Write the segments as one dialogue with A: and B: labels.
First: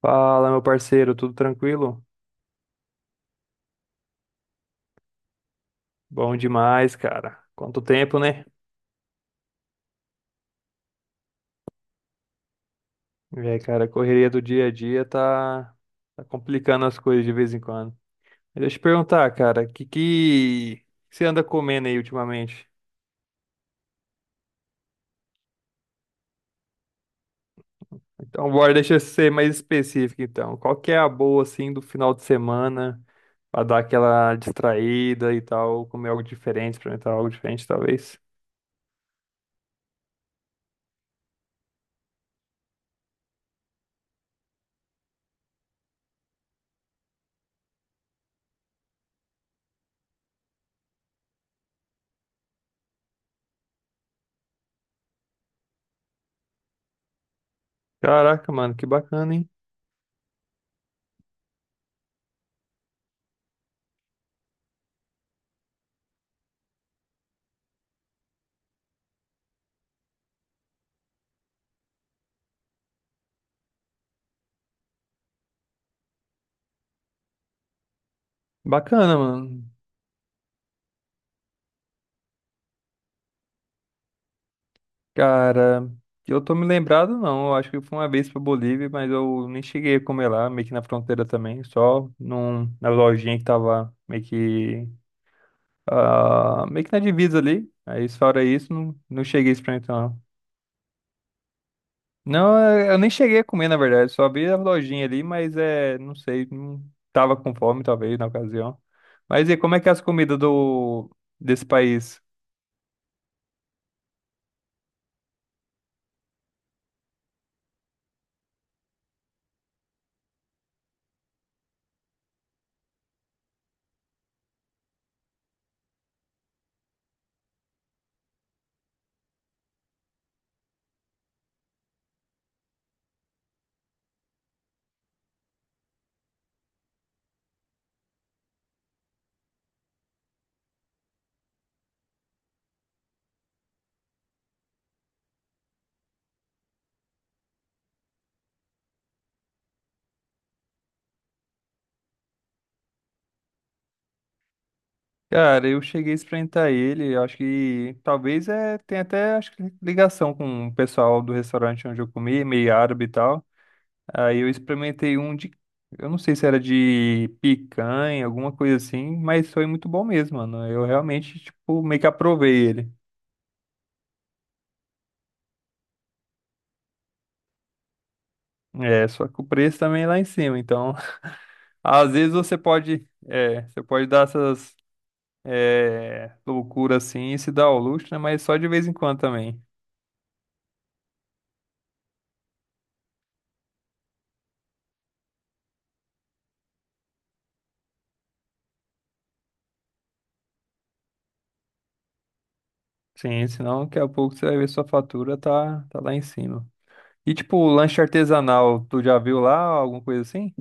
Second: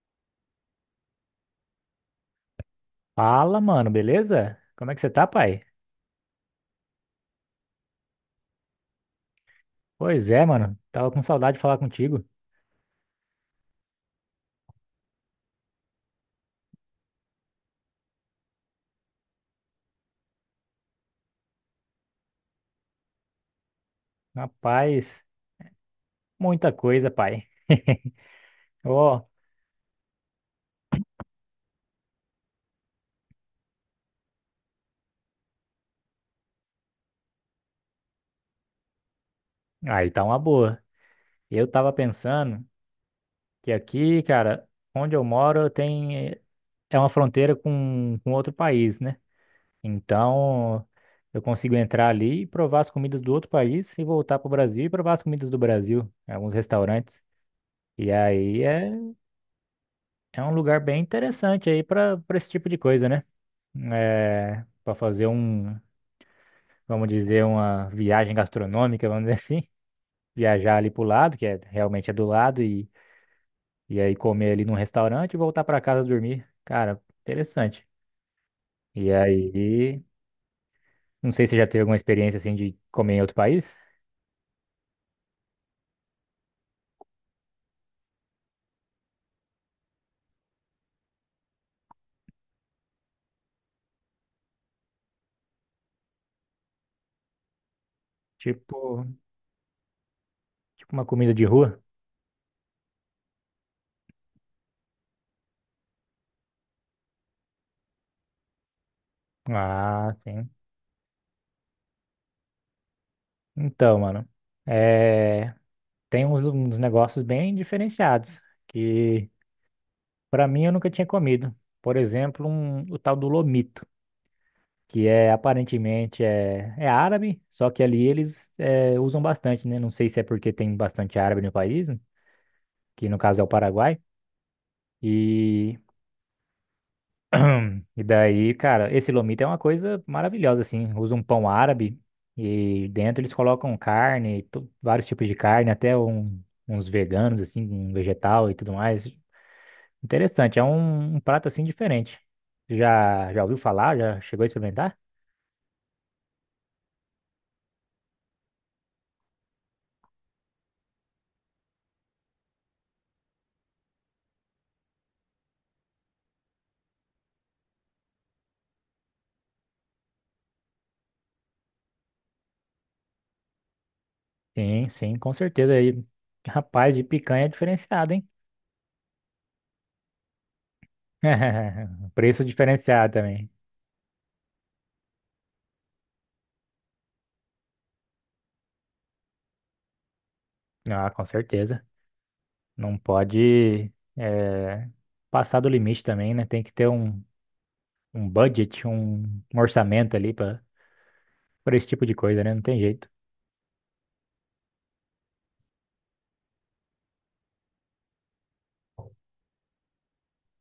A: Fala, meu parceiro, tudo tranquilo?
B: Fala, mano, beleza? Como é que você tá, pai?
A: Bom demais, cara. Quanto tempo, né?
B: Pois é, mano, tava com saudade de falar contigo.
A: É, cara, a correria do dia a dia tá complicando as coisas de vez em quando. Mas deixa eu te perguntar, cara, o que que você anda comendo aí ultimamente?
B: Rapaz, muita coisa, pai.
A: Então, bora, deixa eu
B: Ó,
A: ser mais específico, então. Qual que é a boa, assim, do final de semana pra dar aquela distraída e tal, comer algo diferente, experimentar algo diferente, talvez?
B: aí tá uma boa. Eu tava pensando que aqui, cara, onde eu moro tem é uma fronteira com outro país, né? Então, eu consigo entrar ali e provar as comidas do outro país e voltar pro Brasil e provar as comidas do Brasil, em alguns restaurantes. E
A: Caraca,
B: aí
A: mano, que
B: é,
A: bacana, hein?
B: é um lugar bem interessante aí pra para esse tipo de coisa, né? É, para fazer um, vamos dizer, uma viagem gastronômica, vamos dizer assim. Viajar ali pro lado, que é realmente é do lado, e aí comer ali num restaurante e voltar pra casa dormir. Cara, interessante. E
A: Bacana, mano.
B: aí, não sei se você já teve alguma experiência assim de comer em outro país?
A: Cara, eu tô me lembrado não, eu acho que foi uma vez pra Bolívia, mas eu nem cheguei a comer lá, meio que na fronteira também, só num, na lojinha que tava meio que na divisa ali, aí fora isso, não,
B: Tipo,
A: não cheguei a experimentar não.
B: tipo, uma comida de rua?
A: Não, eu nem cheguei a comer na verdade, só vi a lojinha ali, mas é, não sei, não tava com fome talvez na ocasião. Mas e como é que é as
B: Ah,
A: comidas
B: sim.
A: desse país?
B: Então, mano, é, tem uns negócios bem diferenciados que pra mim eu nunca tinha comido. Por exemplo, o tal do lomito, que é aparentemente é árabe, só que ali eles usam bastante, né? Não sei se é porque tem bastante árabe no país, que no caso é o Paraguai, e e daí, cara, esse lomito é uma coisa maravilhosa assim, usa um pão árabe e dentro eles colocam carne, vários tipos de carne, até uns veganos assim, um vegetal e tudo mais. Interessante, é um prato assim diferente. Já ouviu falar? Já chegou a experimentar?
A: Cara, eu cheguei a experimentar ele, eu acho que talvez tem até acho que ligação com o pessoal do restaurante onde eu comi, meio árabe e tal. Aí eu experimentei eu não sei se era de picanha, alguma coisa assim, mas foi muito bom mesmo, mano. Eu realmente, tipo, meio que aprovei ele.
B: Sim, sim, com certeza. Aí rapaz, de picanha é diferenciado, hein?
A: É, só que o preço também é lá em cima, então às vezes
B: Preço
A: você pode,
B: diferenciado também.
A: é, você pode dar essas, loucuras assim e se dar ao luxo, né? Mas só de vez em quando também.
B: Ah, com certeza. Não pode passar do limite também, né? Tem que ter um budget, um orçamento ali para esse tipo de coisa, né? Não tem jeito.
A: Sim, senão daqui a pouco você vai ver sua fatura tá lá em cima. E tipo, lanche artesanal, tu já viu lá alguma coisa assim?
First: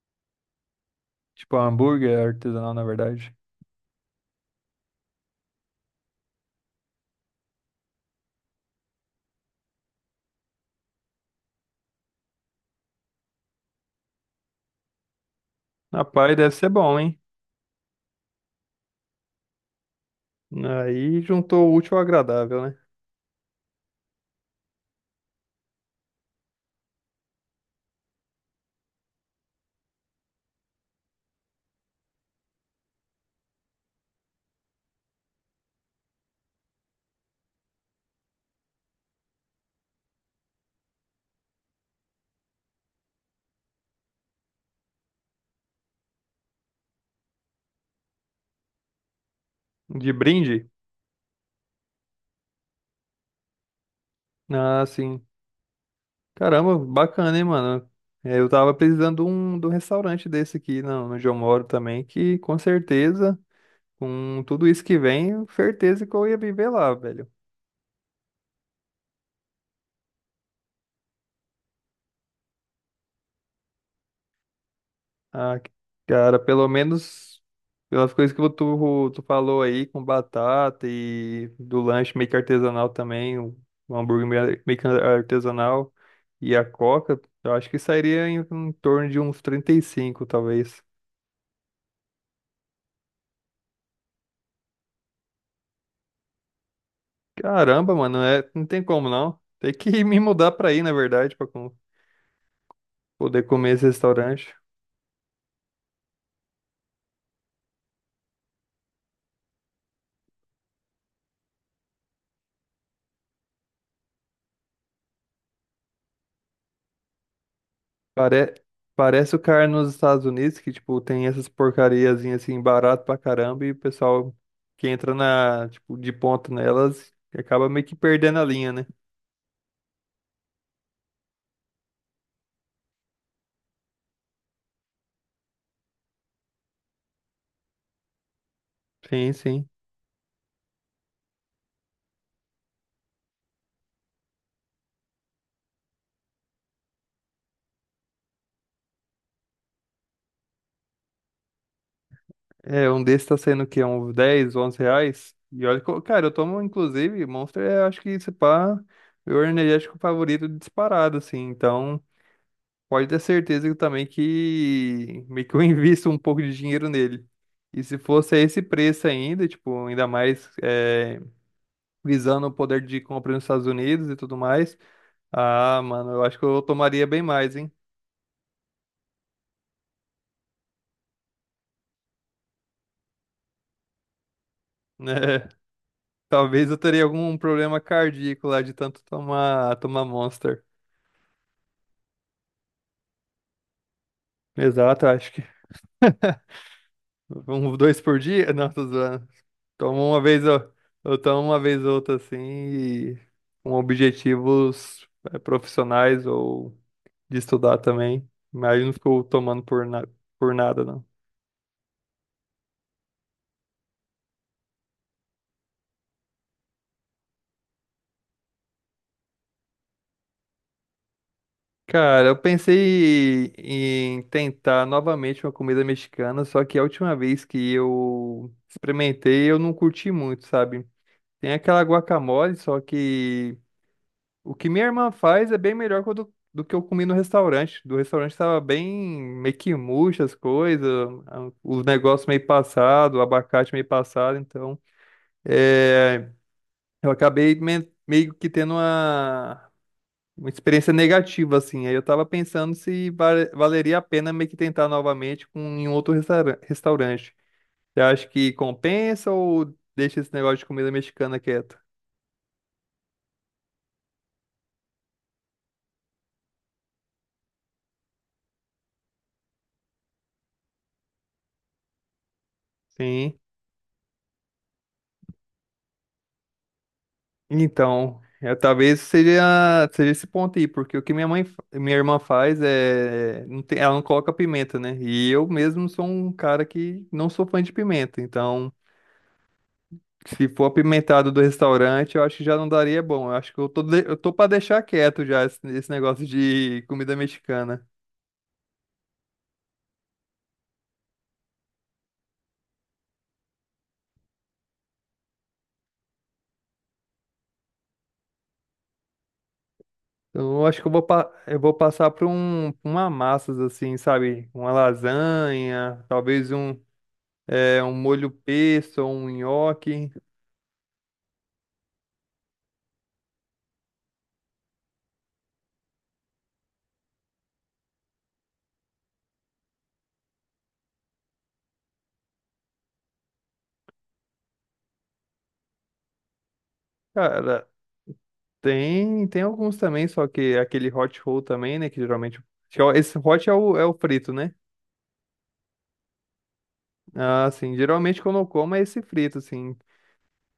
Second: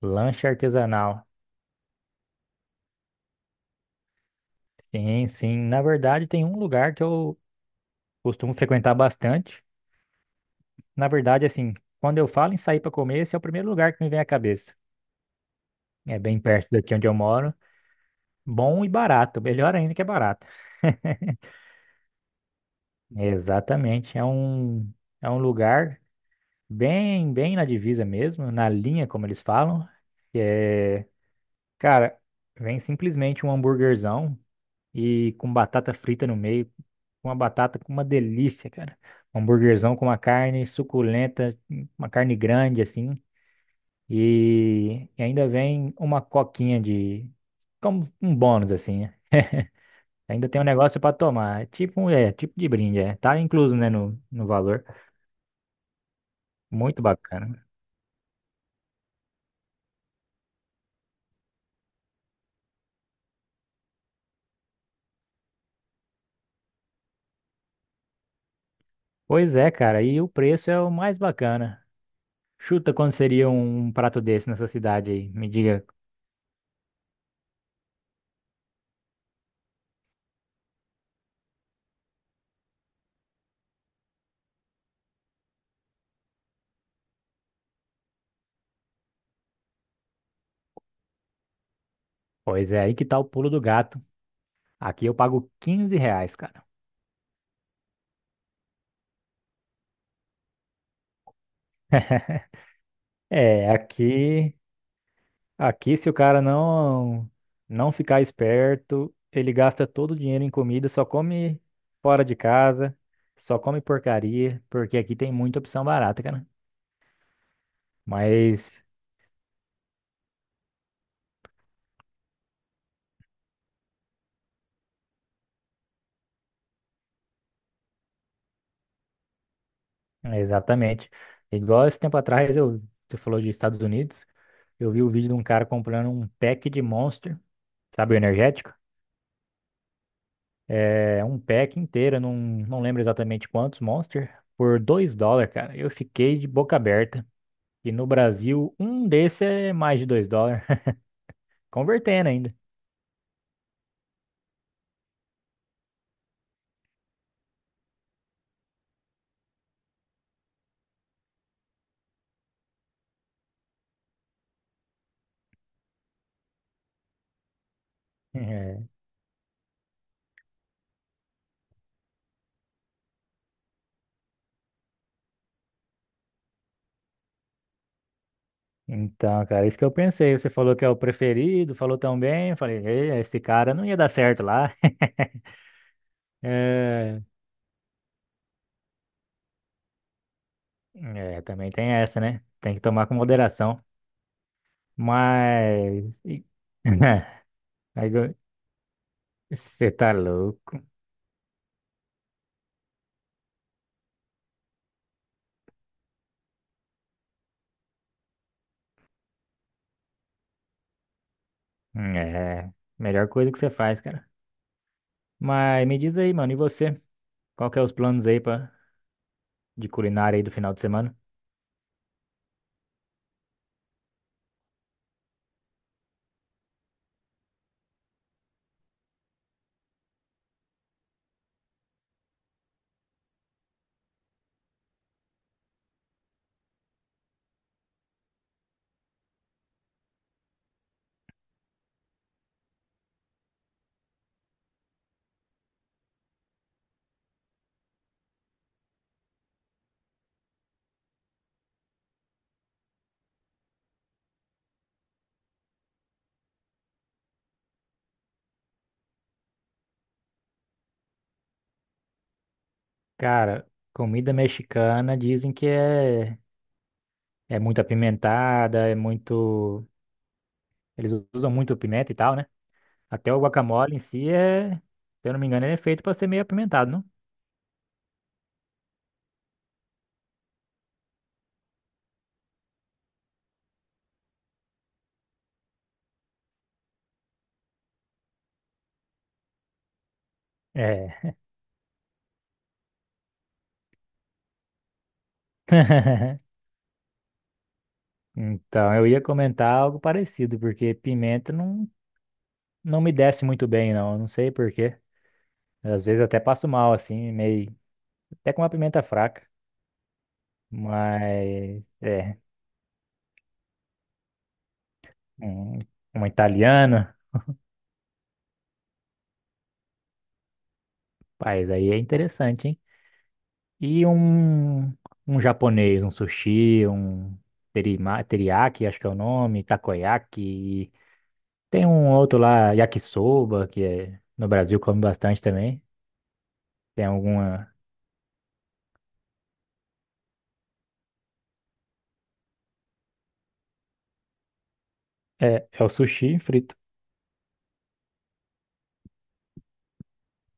B: Lanche artesanal.
A: Tipo, hambúrguer artesanal, na verdade.
B: Sim, sim. Na verdade, tem um lugar que eu costumo frequentar bastante. Na verdade, assim, quando eu falo em sair para comer, esse é o primeiro lugar que me vem à cabeça. É
A: Rapaz,
B: bem
A: deve ser
B: perto daqui
A: bom,
B: onde eu
A: hein?
B: moro. Bom e barato, melhor ainda que é barato.
A: Aí juntou o útil ao agradável, né?
B: Exatamente, é um lugar bem, bem na divisa mesmo, na linha, como eles falam. Que é, cara, vem simplesmente um hambúrguerzão e com batata frita no meio, uma batata com uma delícia, cara. Um hambúrguerzão com uma carne suculenta, uma carne grande assim, e ainda vem uma coquinha de, como um bônus assim.
A: De
B: Ainda tem um
A: brinde?
B: negócio pra tomar. É, tipo, tipo de brinde, é. Tá incluso, né, no
A: Ah,
B: valor.
A: sim. Caramba,
B: Muito
A: bacana, hein,
B: bacana.
A: mano? É, eu tava precisando de um restaurante desse aqui, não, onde eu moro também, que com certeza, com tudo isso que vem, certeza que eu ia viver lá, velho.
B: Pois é, cara, e o preço é o mais bacana. Chuta quanto seria um prato desse nessa cidade aí. Me
A: Ah,
B: diga.
A: cara, pelo menos pelas coisas que tu falou aí, com batata e do lanche meio que artesanal também, o hambúrguer meio que artesanal e a coca, eu acho que sairia em torno de uns 35, talvez.
B: Pois é, aí que tá o pulo do gato. Aqui eu pago R$ 15, cara.
A: Caramba, mano, é, não tem como não. Tem que me mudar pra aí, na verdade, poder
B: É,
A: comer esse restaurante.
B: aqui se o cara não ficar esperto, ele gasta todo o dinheiro em comida, só come fora de casa, só come porcaria, porque aqui tem muita opção barata, cara.
A: Pare...
B: Mas
A: Parece o cara nos Estados Unidos que, tipo, tem essas porcariazinhas assim, barato pra caramba, e o pessoal que entra na, tipo, de ponta nelas acaba meio que perdendo a linha, né?
B: Exatamente. Igual esse tempo atrás, você falou de Estados Unidos, eu vi o vídeo de um cara comprando um pack de Monster, sabe, o energético?
A: Sim, sim.
B: É, um pack inteiro, não lembro exatamente quantos Monster, por 2 dólares, cara. Eu fiquei de boca aberta. E no Brasil, um desse é mais de 2 dólares, convertendo ainda.
A: É, um desses tá saindo o quê? Uns 10, 11 reais? E olha, que cara, eu tomo, inclusive, Monster, acho que esse pá, meu energético favorito disparado, assim. Então, pode ter certeza que também que meio que eu invisto um pouco de dinheiro nele. E se fosse a esse
B: É.
A: preço ainda, tipo, ainda mais. Visando o poder de compra nos Estados Unidos e tudo mais. Ah, mano, eu acho que eu tomaria bem mais, hein?
B: Então, cara, isso que eu pensei. Você falou que é o preferido, falou tão bem. Eu falei, "Ei, esse cara não ia dar certo lá."
A: Né? Talvez eu teria
B: É,
A: algum problema cardíaco lá de tanto tomar Monster.
B: é, também tem essa, né? Tem que tomar com moderação.
A: Exato, acho que
B: Mas. e-
A: um, dois por
B: Agora,
A: dia? Não, tô zoando.
B: você
A: Tomo
B: tá
A: uma vez, eu,
B: louco?
A: eu tomo uma vez ou outra assim, e com objetivos profissionais ou de estudar também. Mas eu não ficou tomando por nada, não.
B: É. Melhor coisa que você faz, cara. Mas me diz aí, mano, e você? Qual que é os planos aí pra de culinária aí do final de semana?
A: Cara, eu pensei em tentar novamente uma comida mexicana, só que a última vez que eu experimentei, eu não curti muito, sabe? Tem aquela guacamole, só que o que minha irmã faz é bem melhor que o do, do que eu comi no restaurante. Do restaurante tava bem meio que murcha as coisas, os negócios meio passado, o abacate meio passado, então é, eu acabei meio que tendo uma experiência negativa, assim. Aí eu tava pensando se valeria a pena meio que tentar novamente em outro restaurante. Você acha que compensa ou deixa esse negócio de comida mexicana quieto?
B: Cara, comida mexicana dizem que é muito apimentada, é muito. Eles usam muito pimenta e tal, né? Até
A: Sim.
B: o guacamole em si é, se eu não me engano, ele é feito pra ser meio apimentado, não?
A: Então, talvez seja esse ponto aí, porque o que minha minha irmã faz é, ela não coloca pimenta, né? E eu mesmo sou um cara que não sou fã de pimenta, então se for apimentado
B: É.
A: do restaurante, eu acho que já não daria bom. Eu acho que eu tô pra deixar quieto já esse, esse negócio de comida mexicana.
B: Então, eu ia comentar algo parecido, porque pimenta não me desce muito bem, não. Eu não sei por quê. Às vezes eu até passo mal, assim, meio. Até com uma pimenta fraca.
A: Então, eu acho que eu vou
B: Mas,
A: passar
B: é.
A: pra uma massas assim, sabe? Uma
B: Um,
A: lasanha,
B: um
A: talvez um,
B: italiano,
A: é, um molho pesto ou um nhoque.
B: rapaz, aí é interessante, hein? E um japonês, um sushi, um teriyaki, acho que é o nome, takoyaki. Tem um outro lá, yakisoba, que é, no Brasil come bastante também. Tem
A: Cara,
B: alguma.
A: tem alguns também, só que aquele hot roll também, né? Que geralmente, acho que é esse hot é o frito, né?
B: É, é o sushi frito.
A: Ah, sim. Geralmente quando eu como é esse frito, assim.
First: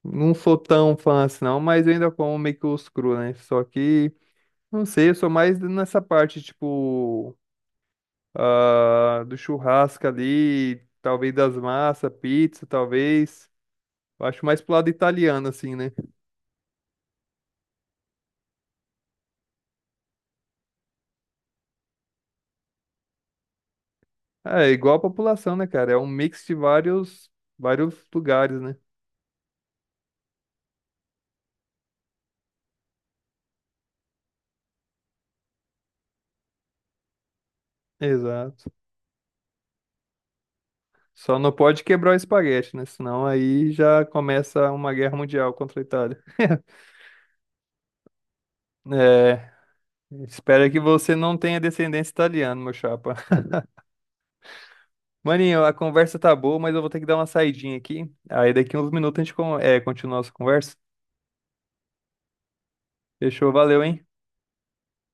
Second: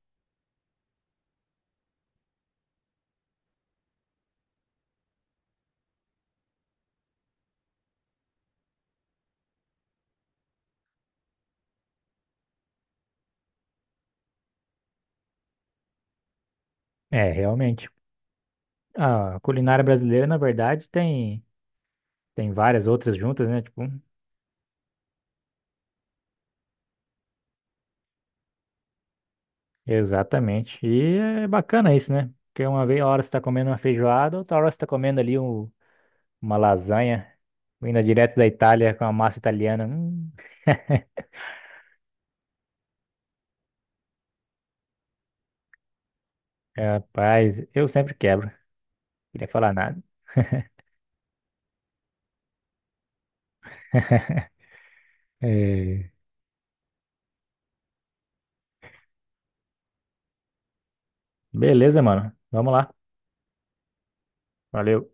A: Não sou tão fã assim, não, mas eu ainda como meio que os cru, né? Só que, não sei, eu sou mais nessa parte, tipo, do churrasco ali, talvez das massas, pizza, talvez. Eu acho mais pro lado italiano, assim, né?
B: É, realmente. A culinária brasileira, na verdade, tem várias outras juntas, né? Tipo,
A: É, igual a população, né, cara? É um mix de vários, vários lugares, né?
B: exatamente. E é bacana isso, né? Porque uma vez, a hora você tá comendo uma feijoada, outra hora você tá comendo ali uma lasanha, vinda direto da
A: Exato.
B: Itália com a massa italiana.
A: Só não pode quebrar o espaguete, né? Senão aí já começa uma guerra mundial contra a Itália.
B: Rapaz, eu sempre quebro. Queria
A: É,
B: falar nada.
A: espero que você não tenha descendência italiana, meu chapa. Maninho, a
B: É,
A: conversa tá boa, mas eu vou ter que dar uma saidinha aqui. Aí daqui uns minutos a gente continua a nossa conversa.
B: beleza, mano. Vamos lá.
A: Fechou, valeu, hein?
B: Valeu.